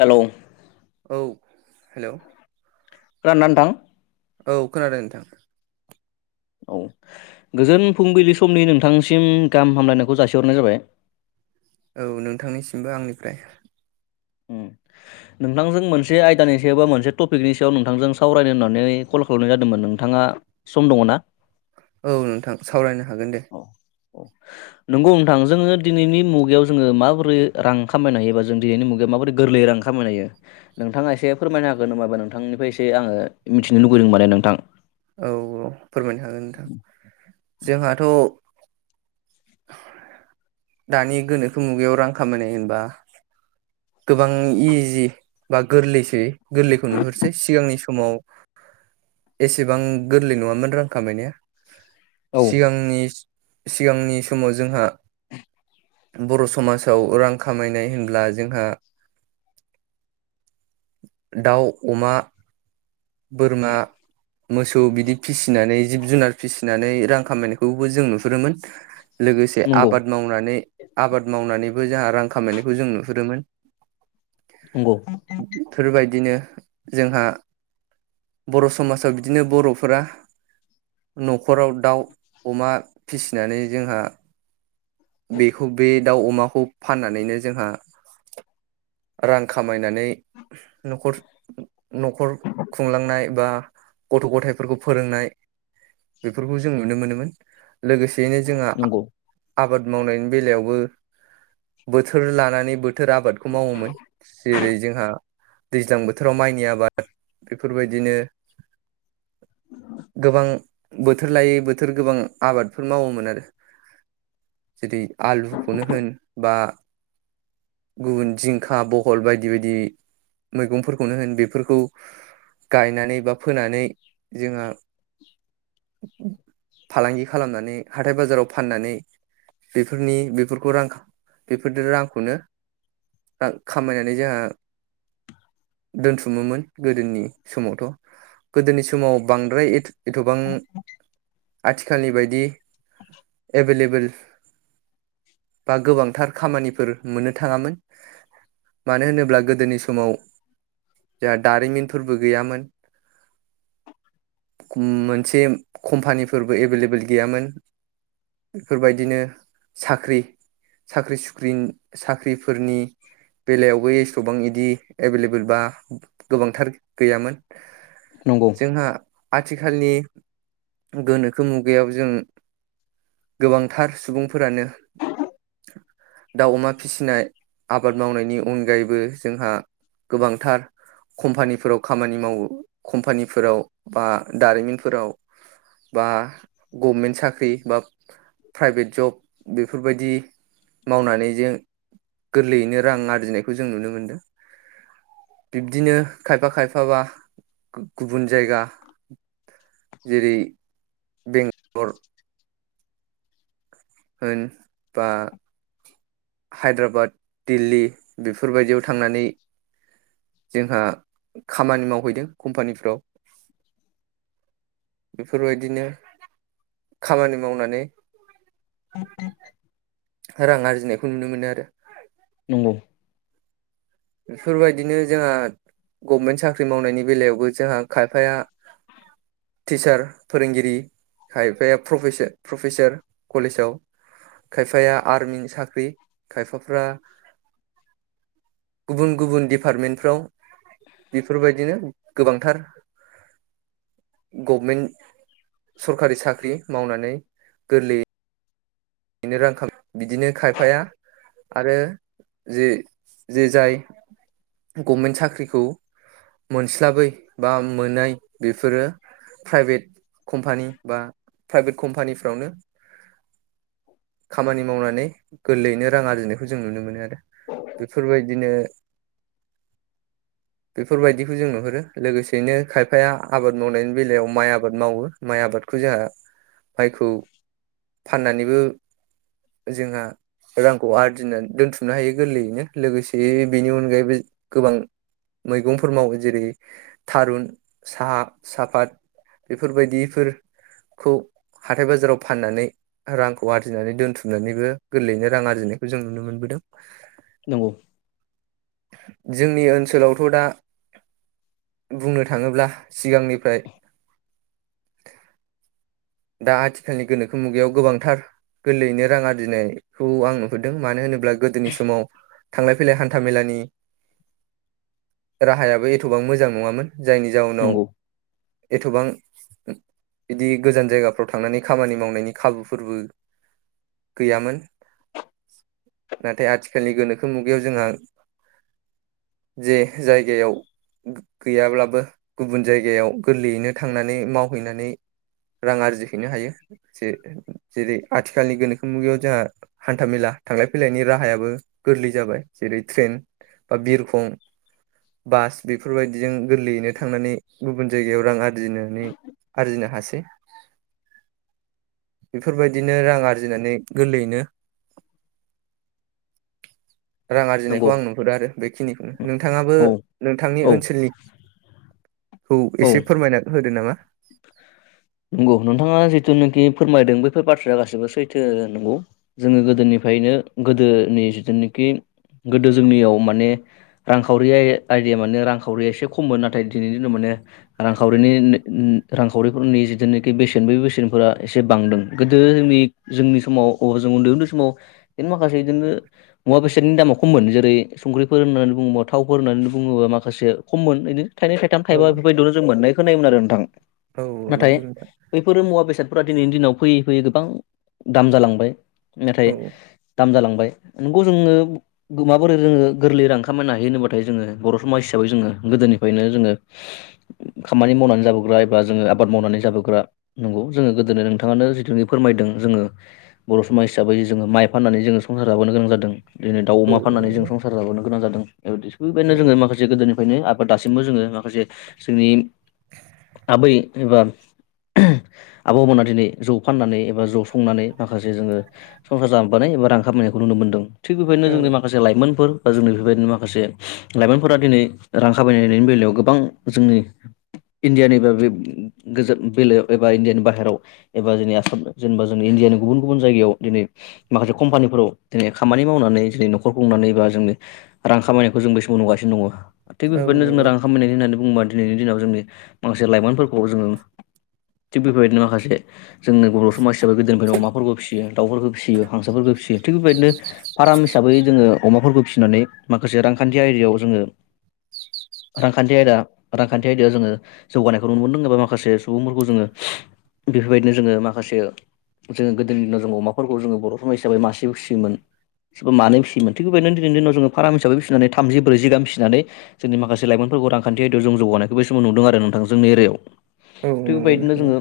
Hello औ hello खोनादों ना नोंथां? औ खोनादों नोंथां। औ गोजोन फुंबिलि समनि नोंथांसिम गाहाम हामलायनायखौ जासिहरनाय जाबाय। औ नोंथांनिसिमबो आंनिफ्राय उ नोंथांजों मोनसे आयदानि सायाव बा मोनसे टपिकनि सायाव नोंथांजों सावरायनो होननानै कल खालामनाय जादोंमोन। नोंथाङा सम दङ ना? औ नोंथां सावरायनो हागोन दे। औ औ नंगौ नोंथां जोङो दिनैनि मुगायाव जोङो माबोरै रां खामायनो हायो बा जों दिनैनि मुगायाव माबोरै गोरलैयै रां खामायनो हायो? नोंथाङा एसे फोरमायनो हागोन होनबाबो नोंथांनिफ्राय एसे आङो मिथिनो लुगैदों माने नोंथां। औ औ फोरमायनो हागोन नोंथां जोंहाथ' दानि गोनोखो मुगायाव रां खामायनाय होनबा गोबां इजि बा गोरलैसै गोरलैखौ नुहुरसै सिगांनि समाव एसेबां गोरलै नङामोन रां खामायनाया औ सिगांनि सिगांनि समाव जोंहा बर' समाजाव रां खामायनाय होनब्ला जोंहा [unintelligible] दाउ अमा बोरमा मोसौ बिदि फिसिनानै जिब जुनार फिसिनानै रां खामायनायखौबो जों नुहुरोमोन। लोगोसे नंगौ आबाद मावनानै आबाद मावनानैबो जोंहा रां खामायनायखौ जों नुहुरोमोन। नंगौ बेफोरबायदिनो जोंहा बर' समाजाव बिदिनो बर'फोरा न'खराव दाउ अमा फिसिनानै जोंहा बेखौ बे दाउ अमाखौ फाननानैनो जोंहा रां खामायनानै न'खर न'खर खुंलांनाय बा गथ' गथायफोरखौ फोरोंनाय बेफोरखौ जों नुनो मोनोमोन लोगोसेयैनो जोंहा नंगौ आबाद मावनायनि बेलायावबो बोथोर लानानै बोथोर आबादखौ मावोमोन जेरै जोंहा दैज्लां बोथोराव माइनि आबाद बेफोरबायदिनो गोबां बोथोर लायै बोथोर गोबां आबादफोर मावोमोन आरो जेरै आलुखौनो होन बा गुबुन जिंखा खल बायदि बायदि मैगंफोरखौनो होन बेफोरखौ गायनानै बा फोनानै जोंहा फालांगि खालामनानै हाथाय बाजाराव फाननानै बेफोरनि बेफोरखौ रां बेफोरदो रांखौनो खामायनानै जोंहा दोनथुमोमोन गोदोनि समावथ' गोदोनि समाव बांद्राय एथ'बां आथिखालनि बायदि एभेलेबोेल बा गोबांथार खामानिफोर मोननो थाङामोन। मानो होनोब्ला गोदोनि समाव जोंहा दारिमिनफोरबो गैयामोन मोनसे कम्पानिफोरबो एभेलेबेल गैयामोन बेफोरबायदिनो साख्रि साख्रि सुख्रिं साख्रिफोरनि बेलायावबो एसबबां इदि एभेलेबल बा गोबांथार गैयामोन। नंगौ। जोंहा आथिखालनि गोनोखो मुगायाव जों गोबांथार सुबुंफोरानो दाउ अमा फिसिनाय आबाद मावनायनि अनगायैबो जोंहा गोबांथार कम्पानिफोराव खामानि मावो कम्पानिफोराव बा दारिमिनफोराव बा गभमेन्ट साख्रि बा प्राइभेट जब बेफोरबायदि मावनानै जों गोरलैयैनो रां आरजिनायखौ जों नुनो मोन्दों। बिब्दिनो खायफा खायफा बा गुबुन जायगा जेरै बेंगलर होन बा हायद्राबाद दिल्ली बेफोरबायदियाव थांनानै जोंहा खामानि मावहैदों कम्पानिफ्राव। बेफोरबायदिनो खामानि मावनानै रां आरजिनायखौ नुनो मोनो आरो। नंगौ। बेफोरबायदिनो जोंहा गभमेन्ट साख्रि मावनायनि बेलायावबो जोंहा खायफाया टिचार फोरोंगिरि खायफाया प्रफेसो प्रफेसार कलेजाव। खायफाया आर्मिनि साख्रि खायफाफ्रा गुबुन गुबुन डिपार्टमेन्टफ्राव बेफोरबायदिनो गोबांथार गभमेन्ट सरखारि साख्रि मावनानै गोरलैयै बिनो रांखाम बिदिनो खायफाया आरो जे जे जाय गभमेन्ट साख्रिखौ मोनस्लाबै बा मोनै बेफोरो प्राइभेट कम्पानि बा प्राइभेट कम्पानिफ्रावनो औ खामानि मावनानै गोरलैयैनो रां आरजिनायखौ जों नुनो मोनो आरो। बेफोरबायदिनो बेफोरबायदिखौ जों नुहरो लोगोसेयैनो खायफाया आबाद मावनायनि बेलायाव माइ आबाद मावो। माइ आबादखौ जोहा माइखौ फाननानैबो जोंहा रांखौ आरजिनानै दोनथुमनो हायो गोरलैयैनो लोगोसे बेनि अनगायैबो गोबां मैगंफोर मावो जेरै थारुन साहा साफात बेफोरबायदिफोरखौ हाथाय बाजाराव फाननानै रां खौ आरजिनानै दोनथुमनानैबो गोरलैयैनो रां आरजिनायखौ जों नुनो मोनबोदों। नंगौ। जोंनि ओनसोलावथ' दा बुंनो थाङोब्ला सिगांनिफ्राय दा आथिखालनि गोनोखो मुगायाव गोबांथार गोरलैयैनो रां आरजिनायखौ आं नुहुरदों मानो होनोब्ला गोदोनि समाव थांलाय फैलाय हान्था मेलानि राहायाबो एथ'बां मोजां नङामोन। जायनि जाउनाव नंगौ एथ'बां बिदि गोजान जायगाफ्राव थांनानै खामानि मावनायनि खाबुफोरबो गैयामोन नाथाय आथिखालनि गोनोखो मुगायाव जोंहा जे जायगायाव गो-गैयाब्लाबो गुबुन जायगायाव गोरलैयैनो थांनानै मावहैनानै रां आरजि हैैनो हायो जे-जेरै आथिखालनि गोनोखो मुगायाव जोंहा हान्थामेला थांलाय फैलायनि राहायाबो गोरलै जाबाय। जेरै ट्रेन बा बिरखं बास बेफोरबायदिजों गोरलैयैनो थांनानै गुबुन जायगायाव रां आरजिनानै आरजिनो हासै। [inaudible] [inaudible] बेफोरबाय बिदिनो रां आरजिनानै गोरलैयैनो रां आरजिनायखौ नंगौ आं नुहुरो आरो बेखिनिखौनो। नोंथाङाबो औ नोंथांनि औ ओनसोलनि खौ औ एसे फोरमायना होदो नामा। नंगौ नोंथाङा जिथु नखि फोरमायदों बैफोर बाथ्राया गासिबो सैथो नंगौ। जोङो गोदोनिफ्रायनो गोदोनि जिथुनाखि गोदो जोंनियाव माने रांखावरि आइ-आइडिया मानो रांखावरिया एसे खममोन नाथाय दिनैनि दिनाव मोने रांखावरिनि नि रांखावरिफोरनि जि जेनोखि बेसेन बै बेसेनफोरा एसे बांदों। गोदोनि जोंनि समाव अ जों उन्दै उन्दै समाव बिनो माखासे बिदिनो मुवा बेसादनि दामा खममोन। जेरै संख्रिफोर होननानै बुङोब्ला थावफोर होननानै बुङोबा माखासे खममोन एनो। थाइनै थाइथाम औ थाइबा बेफोरबायदिल' जों मोननाय खोनायोमोन आरो नोंथां। औ नाथाय नोंजों बैफोर मुवा बेसादफोरा दिनैनि दिनाव फैयै फैयै गोबां दाम जालांबाय। नाथाइ औ दाम जालांबाय नंगौ जोंनो माबोरै जोङो गोरलै रां खामायनो हायो होनोबाथाय जोङो बर' समाज हिसाबै जोङो गोदोनिफ्रायनो जोङो खामानि मावनानै जाबोग्रा एबा जोङो आबाद मावनानै जाबो ग्रा नंगौ जोङो गोदोननो नोंथाङानो जिथुखि फोरमायदों जोङो बर' समाज हिसाबै जोङो माइ फाननानै जो संसार जाबोनो गोनां जादों। दिनै दाउ औ अमा फाननानै जों नंगौ संसार जाबोनो गोनां जादों औ बेबायदिनो जोङो माखासे गोदोनि बेनो आबाद दासिमबो जोङो माखासे जोंनि आबै एबा ओम आबौमोना दिनै जौ फाननानै एबा ज' संनानै माखासे जोङो संसार जाबोबानै एबा रां खामायनायखौ नुनो मोनदों। थिग बेबायनो औ जोंनि माखासे बे लाइमोनफोर बा जोंनि बेफोरबायदिनो माखासे लाइमोनफोरा दिनै रां खाबायनायनि बेलायाव गोबां जोंनि इण्डियानि बागै उम गोजोन बेलायाव एबा इण्डियानि बाहेरायाव एबा जोंनि आसाम जेनेबा जोंनि इण्डियानि गुबुन गुबुन जायगायाव दिनै माखासे कम्पानिफोराव दिनै खामानि मावनानै जेरै न'खर खुंनानै बा जोंनि रां खामायनायखौ जों बे समाव नुगासिनो दङ। थिग औ बेफोरबायदिनो जोंना नंगौ रां खामायनाय होननानै बुङोबा दिनैनि दिनाव जोंनि माखासे लाइमोनफोरखौ जोङो थिग बेबायदिनो माखासे जोंनो बर' समाज हिसाबै गोदोनिफ्रायनो अमाफोरबो फिसियो दाउफोरफोरखौ फिसियो हारसाफोरफोरखौ फिसियो। थिग बेबायदिनो फाराम हिसाबै जोङो अमाफोरखौ फिसिनानै माखासे रांखान्थि आयदायाव जोङो रांखान्थि आयदा रांखान्थि आयदायाव जोङो जौगानायखौ नुनो मोनदों एबा माखासे सुबुंफोरखौ जोङो बेफोरबायदिनो जोङो माखासे जोङो गोदोनि दिनाव जोङो अमाफोरखौ जोङो बर' समाज हिसाबै मासेबो फिसियोन सोरबा मानै फिसियोमोन। थिग बेबायदिनो दिनैनि दिनाव जोङो फाराम हिसाबै फिनानै थामजि ब्रैजि गाहाम फिसिनानै जोंनि माखासे लाइमोनफोरखौ रांखानथि आयदायाव जों जौगानायखौ बे समाव नुदों आरो नोंथां जोंनि एरिया आव। औ थिग नंगौ बेबायदिनो नोंथां जोङो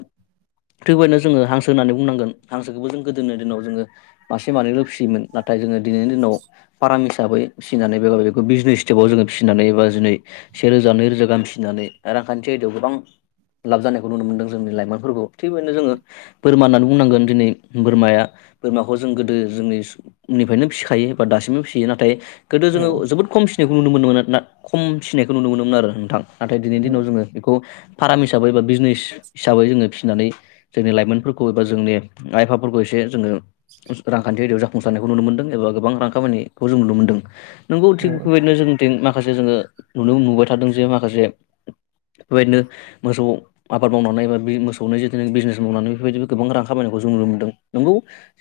थिग बेबायदिनो जोङो हांसो होननानै बुंनांगोन हांसोखौबो जों गोदोनि दिनाव जोङो मासे मानैल' फिसियोमोन। नाथाय जोङो दिनैनि दिनाव फाराम हिसाबै फिनानै ब बेखौ बिजनेस स्टेपाव जोङो फिसिनानै एबा दिनै सेेरोजा नै रोजा गाहाम फिनानै रांखान्थि आयदायाव गोबां लाब जानाय नुनो मोनदों जोंनि लाइमोनफोरखौ थिग बेबायदिनो जोङो‌ बोरमा होननानै बुंनांगोन दिनै बोरमाया बोरमाखौ जों गोदो जोंनि सफ्रायनो फिखायो बा दासिमबो फिसियो नाथाय गोदो जोङो औ जोबोद खम फसिनायखौ नुनो मोनोन ना खम फसिनायखौ नुनो मोनोमोन आरो नोंथां नाथाय दिनैनि औ दिनाव जोङो बेखौ फाराम हिसाबै बा बिजनेस हिसाबै जोङो फिसिनानै जोंनि लाइमोनफोरखौ एबा जोंनि आइ आफाफोरखौ एसे जोङो रांखान्थि जाफुंसारानायखौ नुनो मोनदों एबा गोबां रां खामायनायखौ जों नुनो मोन्दों नोंगौ थिग औ बेबायदिनो जों थिं माखासे जोङो नुनो नुबाय थादों जे माखासे बेबायदिनो मोसौ आबाद मावनानै बा बे मोसौनो जिहेथु बिजनेस मावनानै बेफोरबायदि गोबां रां खामायनायखौ जों नुनो मोनदों। नंगौ।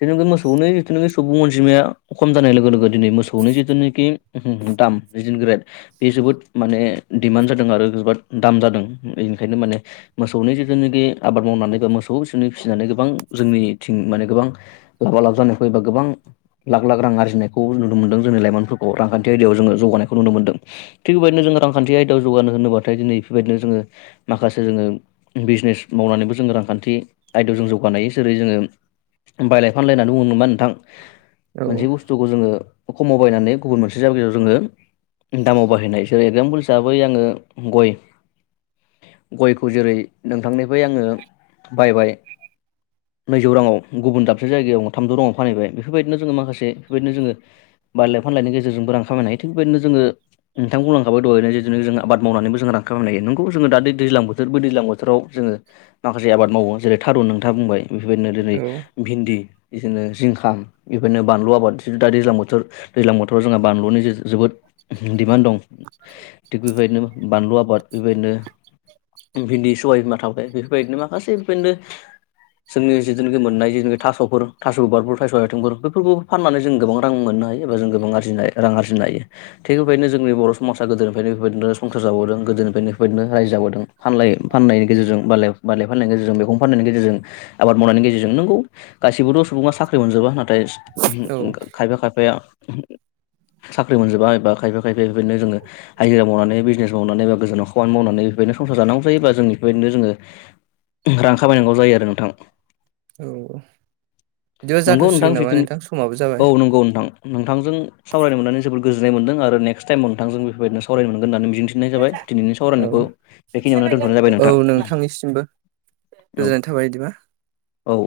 जेनुखि मोसौनि जिथुनोखि सुबुं अनजिमाया खम जानाय लोगो लोगो दिनै मोसौनि जिथुनोखि दाम बिदिनो ग्रेद बे जोबोद माने डिमान्ड जादों आरो जोबोद दाम जादों बेनिखायनो माने मोसौनि जितुनोखि आबाद मावनानै बा मोसौ बिसोरनि फिसिनानै गोबां जोंनिथिं माने गोबां लाबा लाब जानाय एबा गोबां लाख लाख रां आर्जिनायखौ नुनो मोनदों जोंनि लाइमोनफोरखौ रांखान्थि आयदायाव जोङो जौगानायखौ नुनो मोनदों। थिग बेबायदिनो जोङो रांखान्थि आयदायाव जौगानो होनोब्लाथाय दिनै बेफोरबायदिनो जोङो माखासे जोङो बिजनेस मावनानैबो जोङो रांखान्थि आयदायाव जों जौगानाय जेरै जोङो बायलाय फानलायना बुङो नामा नोंथां औ मोनसे बुस तुखौ जोङो खमाव बायनानै गुबुन मोनसे जायगायाव जोङो दामाव बाहायनाय जेरै एगजामपोल हिसाबै आङो गय गयखौ जेरै नोंथांनिफ्राय आङो बायबाय नैजौ राङाव गुबुन दाबसे जायगायाव थामजौ राङाव फानहैबाय बेफोरबायदिनो जोङो माखा बेफोरबायदिनो जोङो बायलाय फानलायनि गेजेरजोंबो रां खामायनाय हायो थि बेबायदिनो जोङो नोंथां बुंलांखाबाथ दहयनो जितुनो जों आबाद मावनानैबो जों रां खालाम हायो नोंगौ जोङो दा दैलां बोथोर बै दैज्लां बोथोराव जोङो माखासे आबाद मावो जेरै थारुन नोंथा बुंबाय बेफोरबायदिनो दिनै औ भिन्दि बिदिनो जिंखा बेफोरनो बानलु आबाद जितु दा दैज्लां बोथोर दैज्लां बोथोराव जोंहा बानलुनि जे जोबोद दिडिमान्ड दं। थिग बेबायदिनो बानलु आबाद बेबायदिनो भिदि दहय होनना थांबाय बेफोरबायदिनो माखासे बेबायनो जोंनि जिथुखि मोननाय जिखि थास'फोर थास' बिबारफोर थास' आथिंफोर बेफोरखौ फाननानै जों गोबां रां मोननो हायो एबा जों गोबां आरजिनो रां आरजिनो हायो। थिग बेबायदिनो जोंनि बर' समाजा गोदोनिफ्रायनो बेफोरबायदिनो संसार जाबोदों गोदोनिफ्रायनो बेफोरबायदिनो रायजो जाबोदों फानलाय फाननायनि गेजेरजों बाले बालाय फाननायनि गेजेरजों मेगं फाननायनि गेजेरजों आबाद मावनायनि गेजेरजों नोंगौ गासिबोथ' सुबुङा साख्रि मोनजोबा नाथाय औ खायफा खायफाया साख्रि मोनजोबा एबा खायफा बे बेबायनो जोङो हायजिरा मावनानै बिजनेस मावनानै बा गोजानाव खामानि मावनानै बेफोरबादिनो संसार जानांगौ जायो। जों बेफोरबायदिनो जोङो रां खामायनांगौ जायो आरो नोंथां। औ बिदिबा नंगौ नोंथां जाथ'सिगोन नामा जितु समाबो जाबाय औ नंगौ नोंथां। नोंथांजों सावरायनो मोननानै जोबोद गोजोन्नाय मोनदों आरो नेक्स्ट टाइमाव नोंथांजों बेबायदिनो सावरायनो मोनगोन होननानै मिजिंथि नाय जाबाय दिनैनि औ सावरायनायखौ बेखिनियावनो दोन औ नोंथांनिसिमबो औ गोजोननाय थाबाय बिदिबा औ